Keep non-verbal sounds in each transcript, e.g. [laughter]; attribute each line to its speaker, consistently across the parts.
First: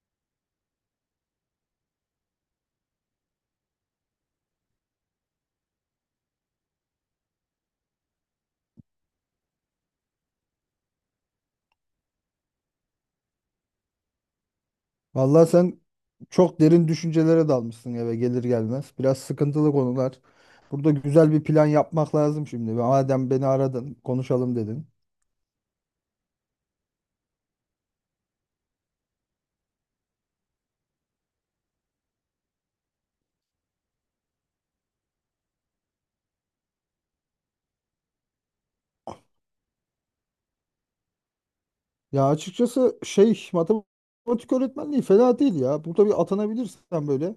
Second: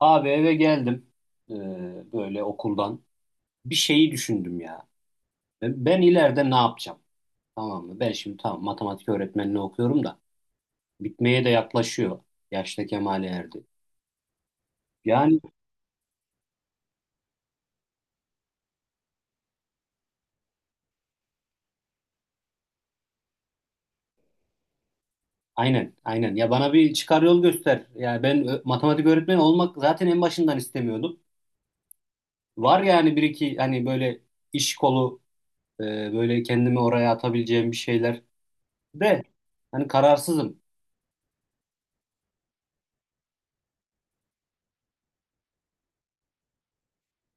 Speaker 1: Abi eve geldim, e, böyle okuldan. Bir şeyi düşündüm ya. Ben ileride ne yapacağım? Tamam mı? Ben şimdi tamam matematik öğretmenliği okuyorum da bitmeye de yaklaşıyor. Yaşta kemale erdi. Yani
Speaker 2: Vallahi sen çok derin düşüncelere dalmışsın eve gelir gelmez. Biraz sıkıntılı konular. Burada güzel bir plan yapmak lazım şimdi. Madem beni aradın, konuşalım dedin.
Speaker 1: aynen aynen. Ya bana bir çıkar yol göster. Yani matematik öğretmeni olmak zaten en başından istemiyordum. Var yani bir iki hani böyle iş kolu, e, böyle kendimi oraya atabileceğim bir şeyler de hani kararsızım.
Speaker 2: Ya açıkçası şey matematik öğretmenliği fena değil ya. Burada bir atanabilirsen böyle.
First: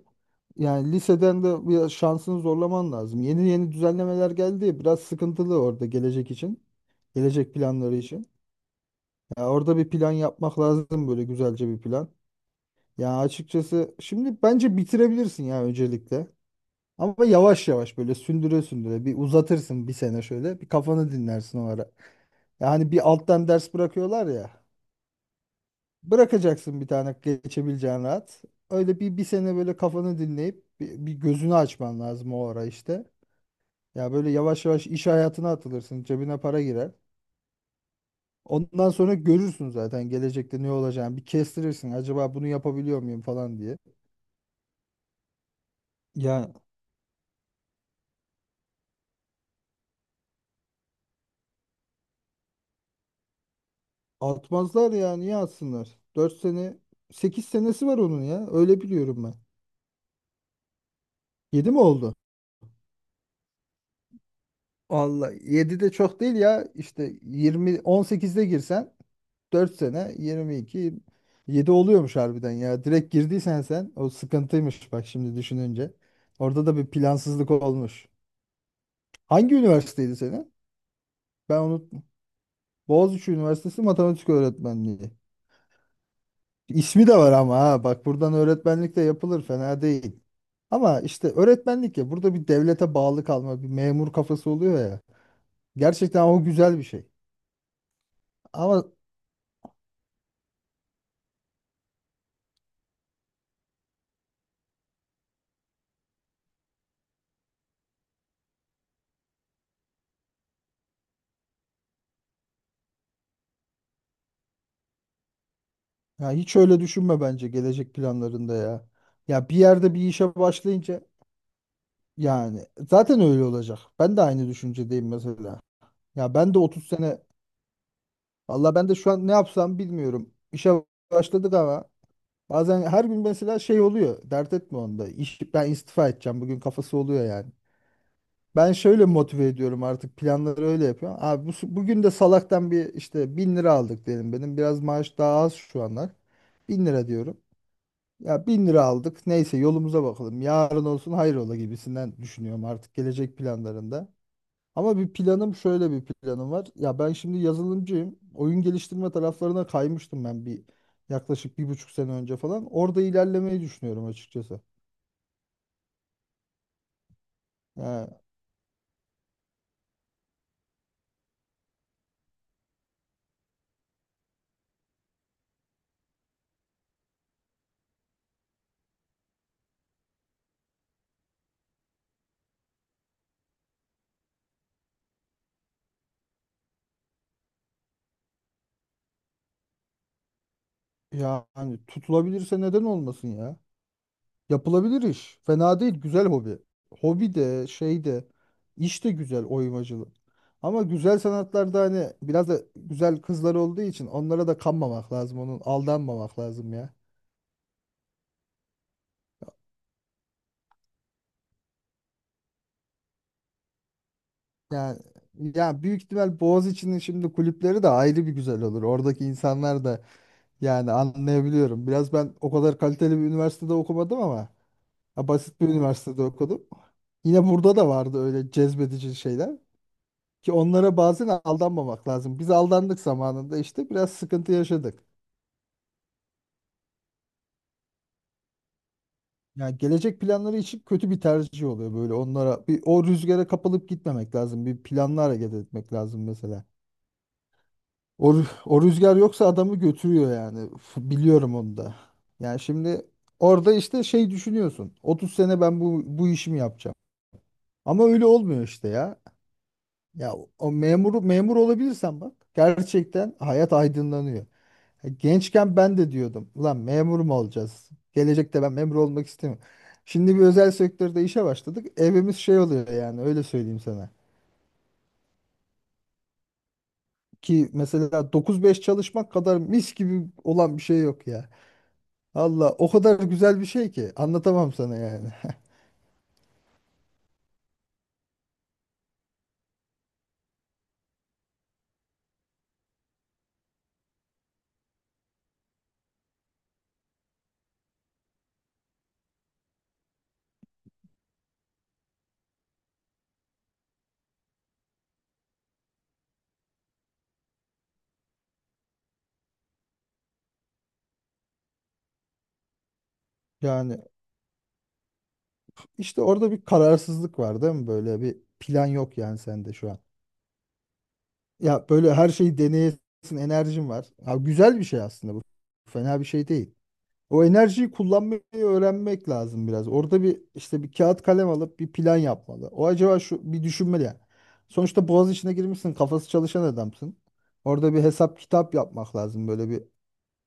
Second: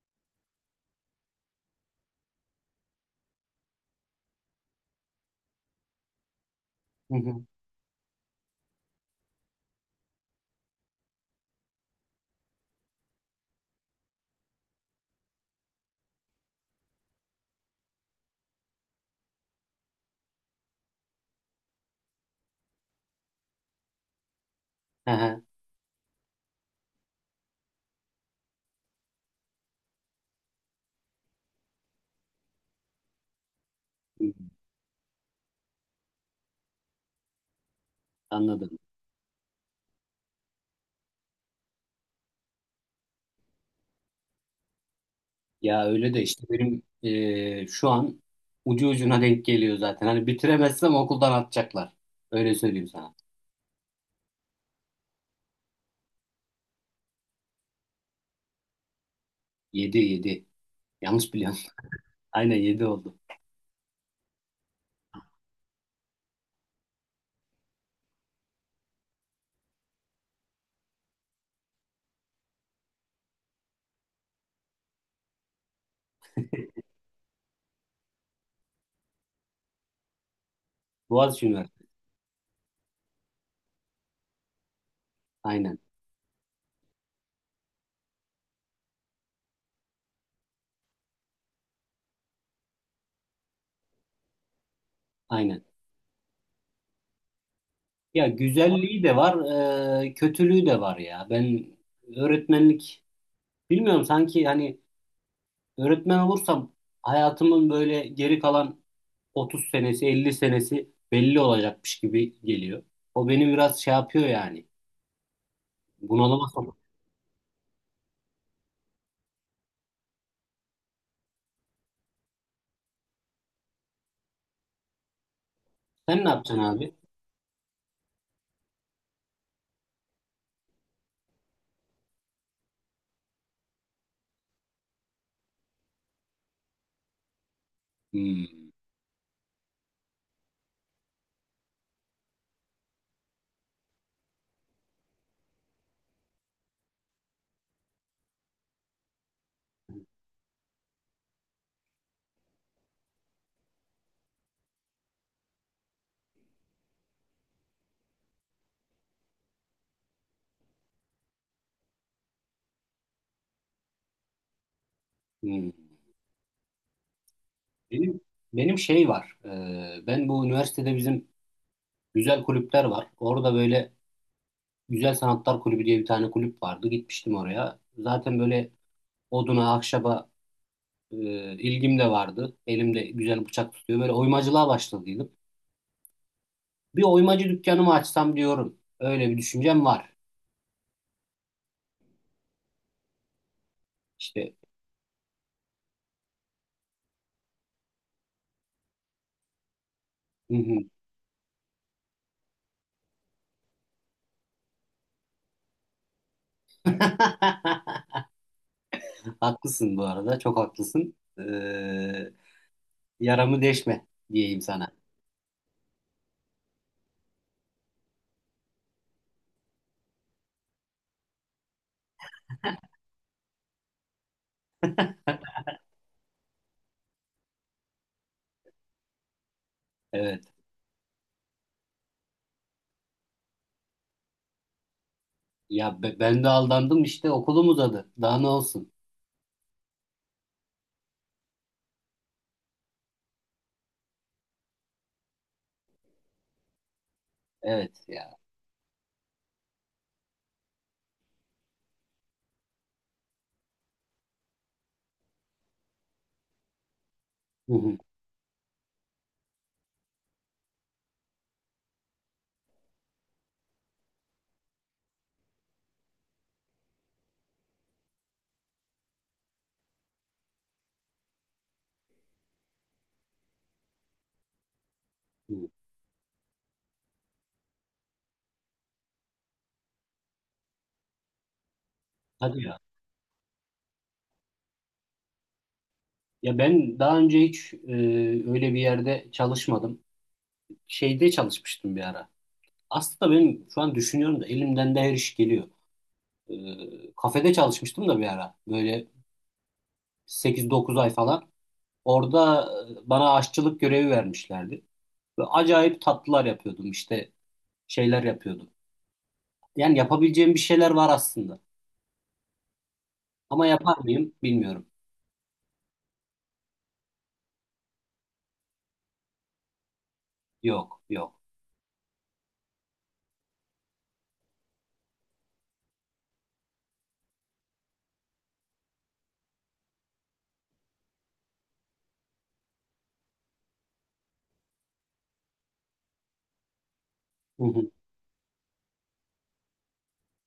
Speaker 2: Yani liseden de bir şansını zorlaman lazım. Yeni yeni düzenlemeler geldi. Biraz sıkıntılı orada gelecek için.
Speaker 1: Hı hı.
Speaker 2: Gelecek planları için. Ya orada bir plan yapmak lazım böyle güzelce bir plan. Ya açıkçası şimdi bence bitirebilirsin ya öncelikle. Ama yavaş yavaş böyle sündüre sündüre bir uzatırsın bir sene şöyle bir kafanı dinlersin o ara. Yani bir alttan ders bırakıyorlar ya.
Speaker 1: Hı hı.
Speaker 2: Bırakacaksın bir tane geçebileceğin rahat. Öyle bir sene böyle kafanı dinleyip bir gözünü açman lazım o ara işte. Ya böyle yavaş yavaş iş hayatına atılırsın cebine para girer.
Speaker 1: Anladım.
Speaker 2: Ondan sonra görürsün zaten gelecekte ne olacağını bir kestirirsin acaba bunu yapabiliyor muyum falan diye.
Speaker 1: Ya öyle de işte
Speaker 2: Ya
Speaker 1: benim şu an ucu ucuna denk geliyor zaten. Hani bitiremezsem okuldan atacaklar. Öyle söyleyeyim sana.
Speaker 2: atmazlar ya niye atsınlar? 4 sene 8 senesi var onun ya öyle biliyorum ben.
Speaker 1: Yedi. Yanlış biliyorum.
Speaker 2: 7 mi oldu?
Speaker 1: [laughs] Aynen yedi oldu.
Speaker 2: Vallahi 7 de çok değil ya işte yirmi on sekizde girsen 4 sene 22, 7 oluyormuş harbiden ya. Direkt girdiysen sen o sıkıntıymış bak şimdi düşününce. Orada da bir plansızlık olmuş. Hangi üniversiteydi senin?
Speaker 1: Boğaziçi
Speaker 2: Ben
Speaker 1: Üniversitesi.
Speaker 2: unuttum. Boğaziçi Üniversitesi Matematik Öğretmenliği.
Speaker 1: Aynen.
Speaker 2: İsmi de var ama ha bak buradan öğretmenlik de yapılır fena değil. Ama işte öğretmenlik ya burada bir devlete bağlı kalma bir memur kafası oluyor ya.
Speaker 1: Aynen.
Speaker 2: Gerçekten o güzel bir şey.
Speaker 1: Ya
Speaker 2: Ama
Speaker 1: güzelliği de var, kötülüğü de var ya. Ben öğretmenlik bilmiyorum, sanki hani öğretmen olursam hayatımın böyle geri kalan 30 senesi, 50 senesi belli olacakmış gibi geliyor. O beni biraz şey yapıyor yani.
Speaker 2: ya
Speaker 1: Bunalıma
Speaker 2: hiç
Speaker 1: sokuyor.
Speaker 2: öyle düşünme bence gelecek planlarında ya. Ya bir yerde bir işe başlayınca yani zaten öyle olacak. Ben de aynı düşüncedeyim mesela.
Speaker 1: Sen ne
Speaker 2: Ya ben
Speaker 1: yapacaksın
Speaker 2: de 30
Speaker 1: abi?
Speaker 2: sene valla ben de şu an ne yapsam bilmiyorum. İşe başladık ama bazen her gün mesela şey oluyor. Dert etme onda. İş, ben istifa edeceğim bugün kafası oluyor yani.
Speaker 1: Hmm,
Speaker 2: Ben şöyle motive ediyorum artık planları öyle yapıyorum. Abi bugün de salaktan bir işte bin lira aldık diyelim benim. Biraz maaş daha az şu anlar. Bin lira diyorum. Ya bin lira aldık. Neyse yolumuza bakalım. Yarın olsun hayrola gibisinden düşünüyorum artık gelecek planlarında. Ama bir planım şöyle bir planım var. Ya ben şimdi yazılımcıyım. Oyun geliştirme taraflarına kaymıştım ben bir yaklaşık 1,5 sene önce falan. Orada ilerlemeyi düşünüyorum açıkçası.
Speaker 1: hmm.
Speaker 2: Ya,
Speaker 1: Benim, benim şey var. Ben bu üniversitede bizim güzel kulüpler var. Orada böyle Güzel Sanatlar Kulübü diye bir tane kulüp vardı. Gitmiştim oraya. Zaten böyle oduna, ahşaba e, ilgim de vardı. Elimde güzel bıçak tutuyor. Böyle oymacılığa başladıydım. Bir oymacı dükkanımı açsam diyorum. Öyle bir düşüncem var.
Speaker 2: yani tutulabilirse neden olmasın ya?
Speaker 1: İşte.
Speaker 2: Yapılabilir iş. Fena değil. Güzel hobi. Hobi de şey de iş de güzel oymacılık.
Speaker 1: Hı hı.
Speaker 2: Ama güzel sanatlarda hani biraz da güzel kızlar olduğu için onlara da kanmamak lazım. Onun aldanmamak lazım ya.
Speaker 1: [laughs] Haklısın bu arada. Çok haklısın. Yaramı deşme diyeyim sana.
Speaker 2: Yani ya büyük ihtimal Boğaziçi'nin şimdi kulüpleri de ayrı bir güzel olur. Oradaki insanlar da yani anlayabiliyorum. Biraz ben o kadar kaliteli bir üniversitede okumadım ama ya basit bir üniversitede okudum. Yine burada da vardı öyle cezbedici şeyler.
Speaker 1: Evet.
Speaker 2: Ki onlara bazen aldanmamak lazım. Biz aldandık zamanında işte biraz sıkıntı yaşadık.
Speaker 1: Ya ben de aldandım, işte okulum uzadı. Daha ne olsun?
Speaker 2: Yani gelecek planları için kötü bir tercih oluyor böyle onlara. Bir, o rüzgara kapılıp gitmemek lazım. Bir planla hareket etmek lazım mesela.
Speaker 1: Evet
Speaker 2: O,
Speaker 1: ya.
Speaker 2: rü- o rüzgar yoksa adamı götürüyor yani. Biliyorum onu da. Yani şimdi orada işte şey düşünüyorsun. 30 sene ben bu işimi yapacağım.
Speaker 1: Hı hı,
Speaker 2: Ama öyle olmuyor işte ya. Ya o memuru memur olabilirsen bak gerçekten hayat aydınlanıyor. Gençken ben de diyordum. Ulan memur mu olacağız? Gelecekte ben memur olmak istemiyorum. Şimdi bir özel sektörde işe başladık. Evimiz şey oluyor yani öyle söyleyeyim sana.
Speaker 1: hı.
Speaker 2: Ki mesela 9-5 çalışmak kadar mis gibi olan bir şey yok ya.
Speaker 1: Hadi
Speaker 2: Allah
Speaker 1: ya.
Speaker 2: o kadar güzel bir şey ki anlatamam sana yani. [laughs]
Speaker 1: Ya ben daha önce hiç öyle bir yerde çalışmadım. Şeyde çalışmıştım bir ara. Aslında benim şu an düşünüyorum da elimden de her iş geliyor. Kafede çalışmıştım da bir ara. Böyle sekiz dokuz ay falan. Orada bana aşçılık görevi vermişlerdi. Ve acayip tatlılar yapıyordum, işte şeyler yapıyordum. Yani yapabileceğim bir şeyler var aslında. Ama yapar
Speaker 2: Yani
Speaker 1: mıyım bilmiyorum.
Speaker 2: işte orada bir kararsızlık var değil mi? Böyle bir plan yok yani sende şu an.
Speaker 1: Yok.
Speaker 2: Ya böyle her şeyi deneyesin, enerjin var. Ha, güzel bir şey aslında bu. Fena bir şey değil. O enerjiyi kullanmayı öğrenmek lazım biraz. Orada bir işte bir kağıt kalem alıp bir plan yapmalı. O acaba şu bir düşünmeli yani. Sonuçta boğaz içine girmişsin, kafası çalışan adamsın.
Speaker 1: Hı hı.
Speaker 2: Orada bir hesap kitap yapmak lazım. Böyle bir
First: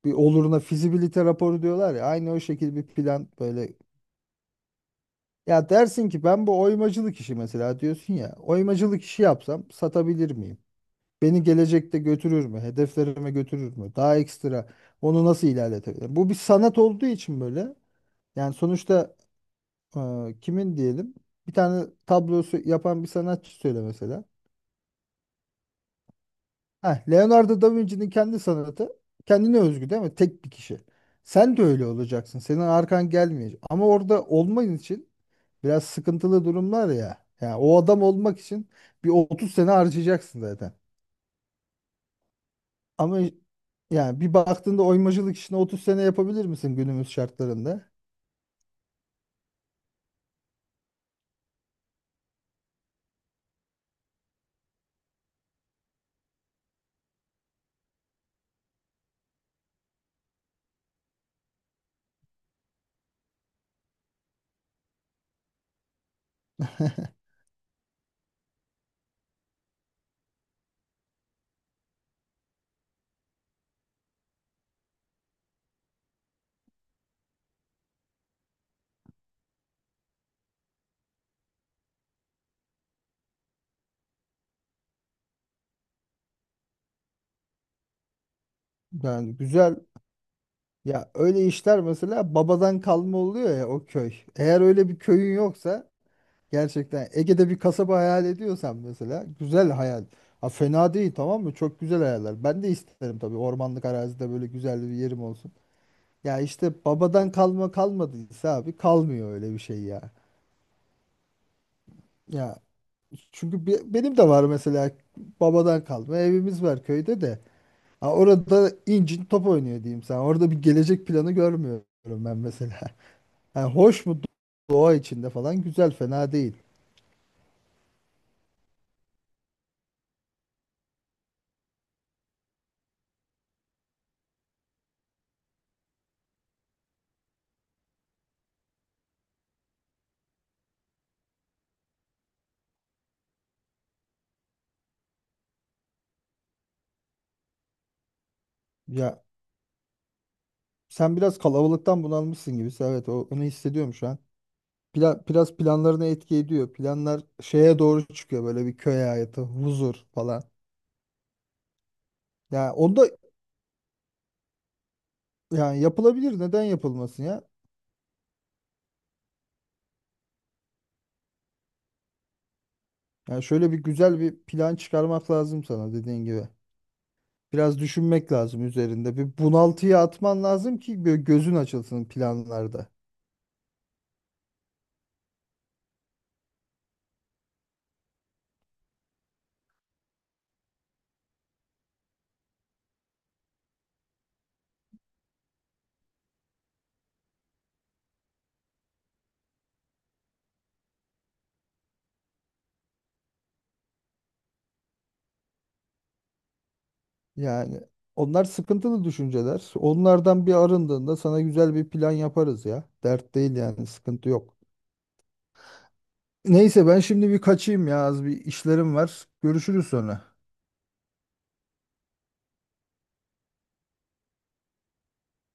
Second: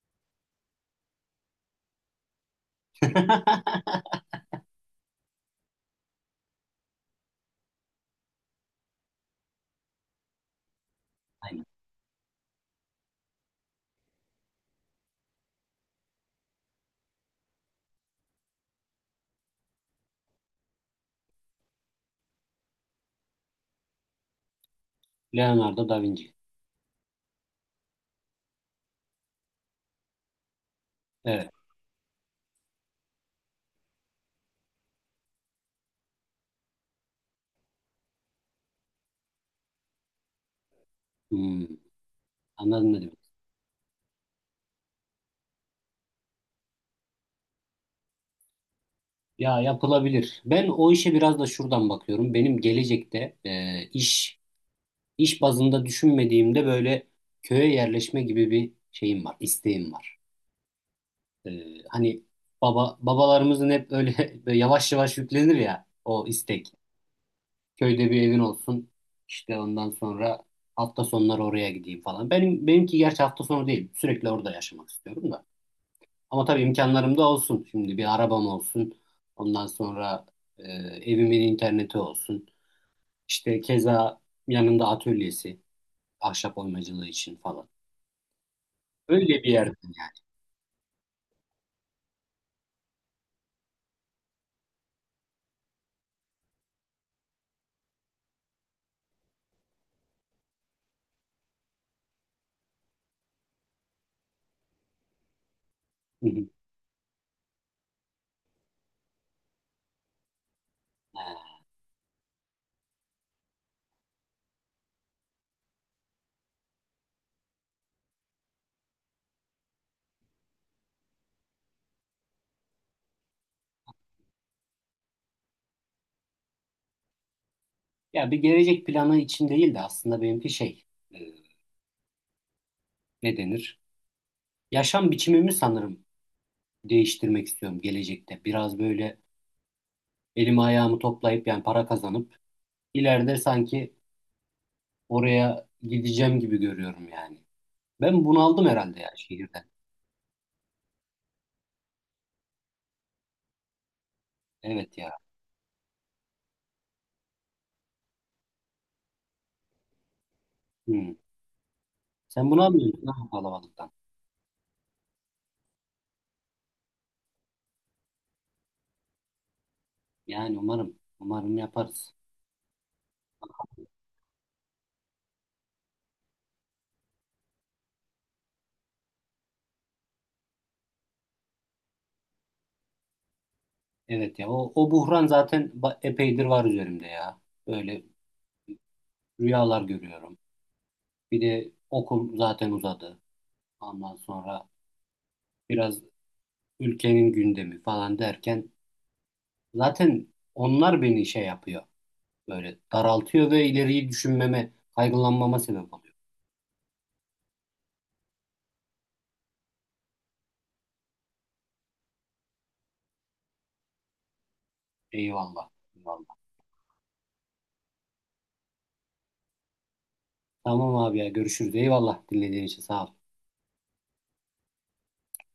Speaker 2: bir oluruna fizibilite raporu diyorlar ya. Aynı o şekilde bir plan böyle.
Speaker 1: [laughs]
Speaker 2: Ya dersin ki ben bu oymacılık işi mesela diyorsun ya. Oymacılık işi yapsam satabilir miyim? Beni
Speaker 1: Aynen.
Speaker 2: gelecekte götürür mü? Hedeflerime götürür mü? Daha ekstra onu nasıl ilerletebilirim? Bu bir sanat olduğu için böyle. Yani sonuçta e, kimin diyelim? Bir tane tablosu yapan bir sanatçı söyle mesela.
Speaker 1: Leonardo da Vinci.
Speaker 2: Heh, Leonardo da Vinci'nin kendi sanatı kendine özgü değil mi? Tek bir kişi.
Speaker 1: Evet.
Speaker 2: Sen de öyle olacaksın. Senin arkan gelmeyecek. Ama orada olman için biraz sıkıntılı durumlar ya. Yani o adam olmak için bir 30 sene harcayacaksın zaten.
Speaker 1: Hmm, anladım ne
Speaker 2: Ama
Speaker 1: demek.
Speaker 2: yani bir baktığında oymacılık işini 30 sene yapabilir misin günümüz şartlarında?
Speaker 1: Ya yapılabilir. Ben o işe biraz da şuradan bakıyorum. Benim gelecekte iş bazında düşünmediğimde böyle köye yerleşme gibi bir şeyim var, isteğim var. E, Hani babalarımızın hep öyle, [laughs] böyle yavaş yavaş yüklenir ya o istek.
Speaker 2: [laughs]
Speaker 1: Köyde bir evin olsun. İşte ondan sonra hafta sonları oraya gideyim falan. Benimki gerçi hafta sonu değil. Sürekli orada yaşamak istiyorum da. Ama tabii imkanlarım da olsun. Şimdi bir arabam olsun. Ondan sonra e, evimin interneti olsun. İşte keza yanında atölyesi, ahşap oymacılığı için falan.
Speaker 2: Yani
Speaker 1: Öyle bir yerden
Speaker 2: güzel ya öyle işler mesela babadan kalma oluyor ya o köy. Eğer öyle bir köyün yoksa gerçekten Ege'de bir kasaba hayal ediyorsan mesela güzel hayal. Ha fena değil tamam mı? Çok güzel hayaller. Ben de isterim tabii ormanlık arazide böyle güzel bir yerim olsun.
Speaker 1: yani.
Speaker 2: Ya
Speaker 1: Hı hı.
Speaker 2: işte babadan kalma kalmadıysa abi kalmıyor öyle bir şey ya. Ya çünkü benim de var mesela babadan kalma evimiz var köyde de. Ha, orada incin top oynuyor diyeyim sana. Orada bir gelecek planı görmüyorum ben mesela. [laughs] Ha, hoş mu doğa içinde falan güzel fena değil.
Speaker 1: Ya bir gelecek planı için değil de aslında benimki şey, e, ne denir? Yaşam biçimimi sanırım değiştirmek istiyorum gelecekte. Biraz böyle elimi ayağımı toplayıp yani para kazanıp ileride sanki oraya gideceğim gibi görüyorum yani. Ben bunaldım herhalde ya
Speaker 2: Ya
Speaker 1: şehirden.
Speaker 2: sen biraz kalabalıktan bunalmışsın gibi. Evet onu hissediyorum şu an.
Speaker 1: Evet ya.
Speaker 2: Biraz planlarına etki ediyor. Planlar şeye doğru çıkıyor böyle bir köy hayatı, huzur falan.
Speaker 1: Hmm. Sen bunu
Speaker 2: Ya onda
Speaker 1: almıyorsun ha kalabalıktan.
Speaker 2: yani yapılabilir neden yapılmasın ya?
Speaker 1: Yani umarım yaparız.
Speaker 2: Yani şöyle bir güzel bir plan çıkarmak lazım sana dediğin gibi. Biraz düşünmek lazım üzerinde. Bir bunaltıya atman lazım ki böyle gözün açılsın planlarda.
Speaker 1: Evet ya o buhran zaten epeydir var üzerimde ya. Böyle rüyalar görüyorum. Bir de okul zaten uzadı. Ondan sonra biraz ülkenin gündemi falan derken zaten onlar beni şey yapıyor. Böyle daraltıyor ve ileriyi düşünmeme, kaygılanmama sebep oluyor.
Speaker 2: Yani onlar sıkıntılı düşünceler. Onlardan bir arındığında sana güzel bir plan yaparız ya. Dert değil yani sıkıntı yok.
Speaker 1: Eyvallah. Eyvallah.
Speaker 2: Neyse ben şimdi bir kaçayım ya az bir işlerim var. Görüşürüz sonra.
Speaker 1: Tamam abi ya, görüşürüz. Eyvallah, dinlediğin için sağ ol.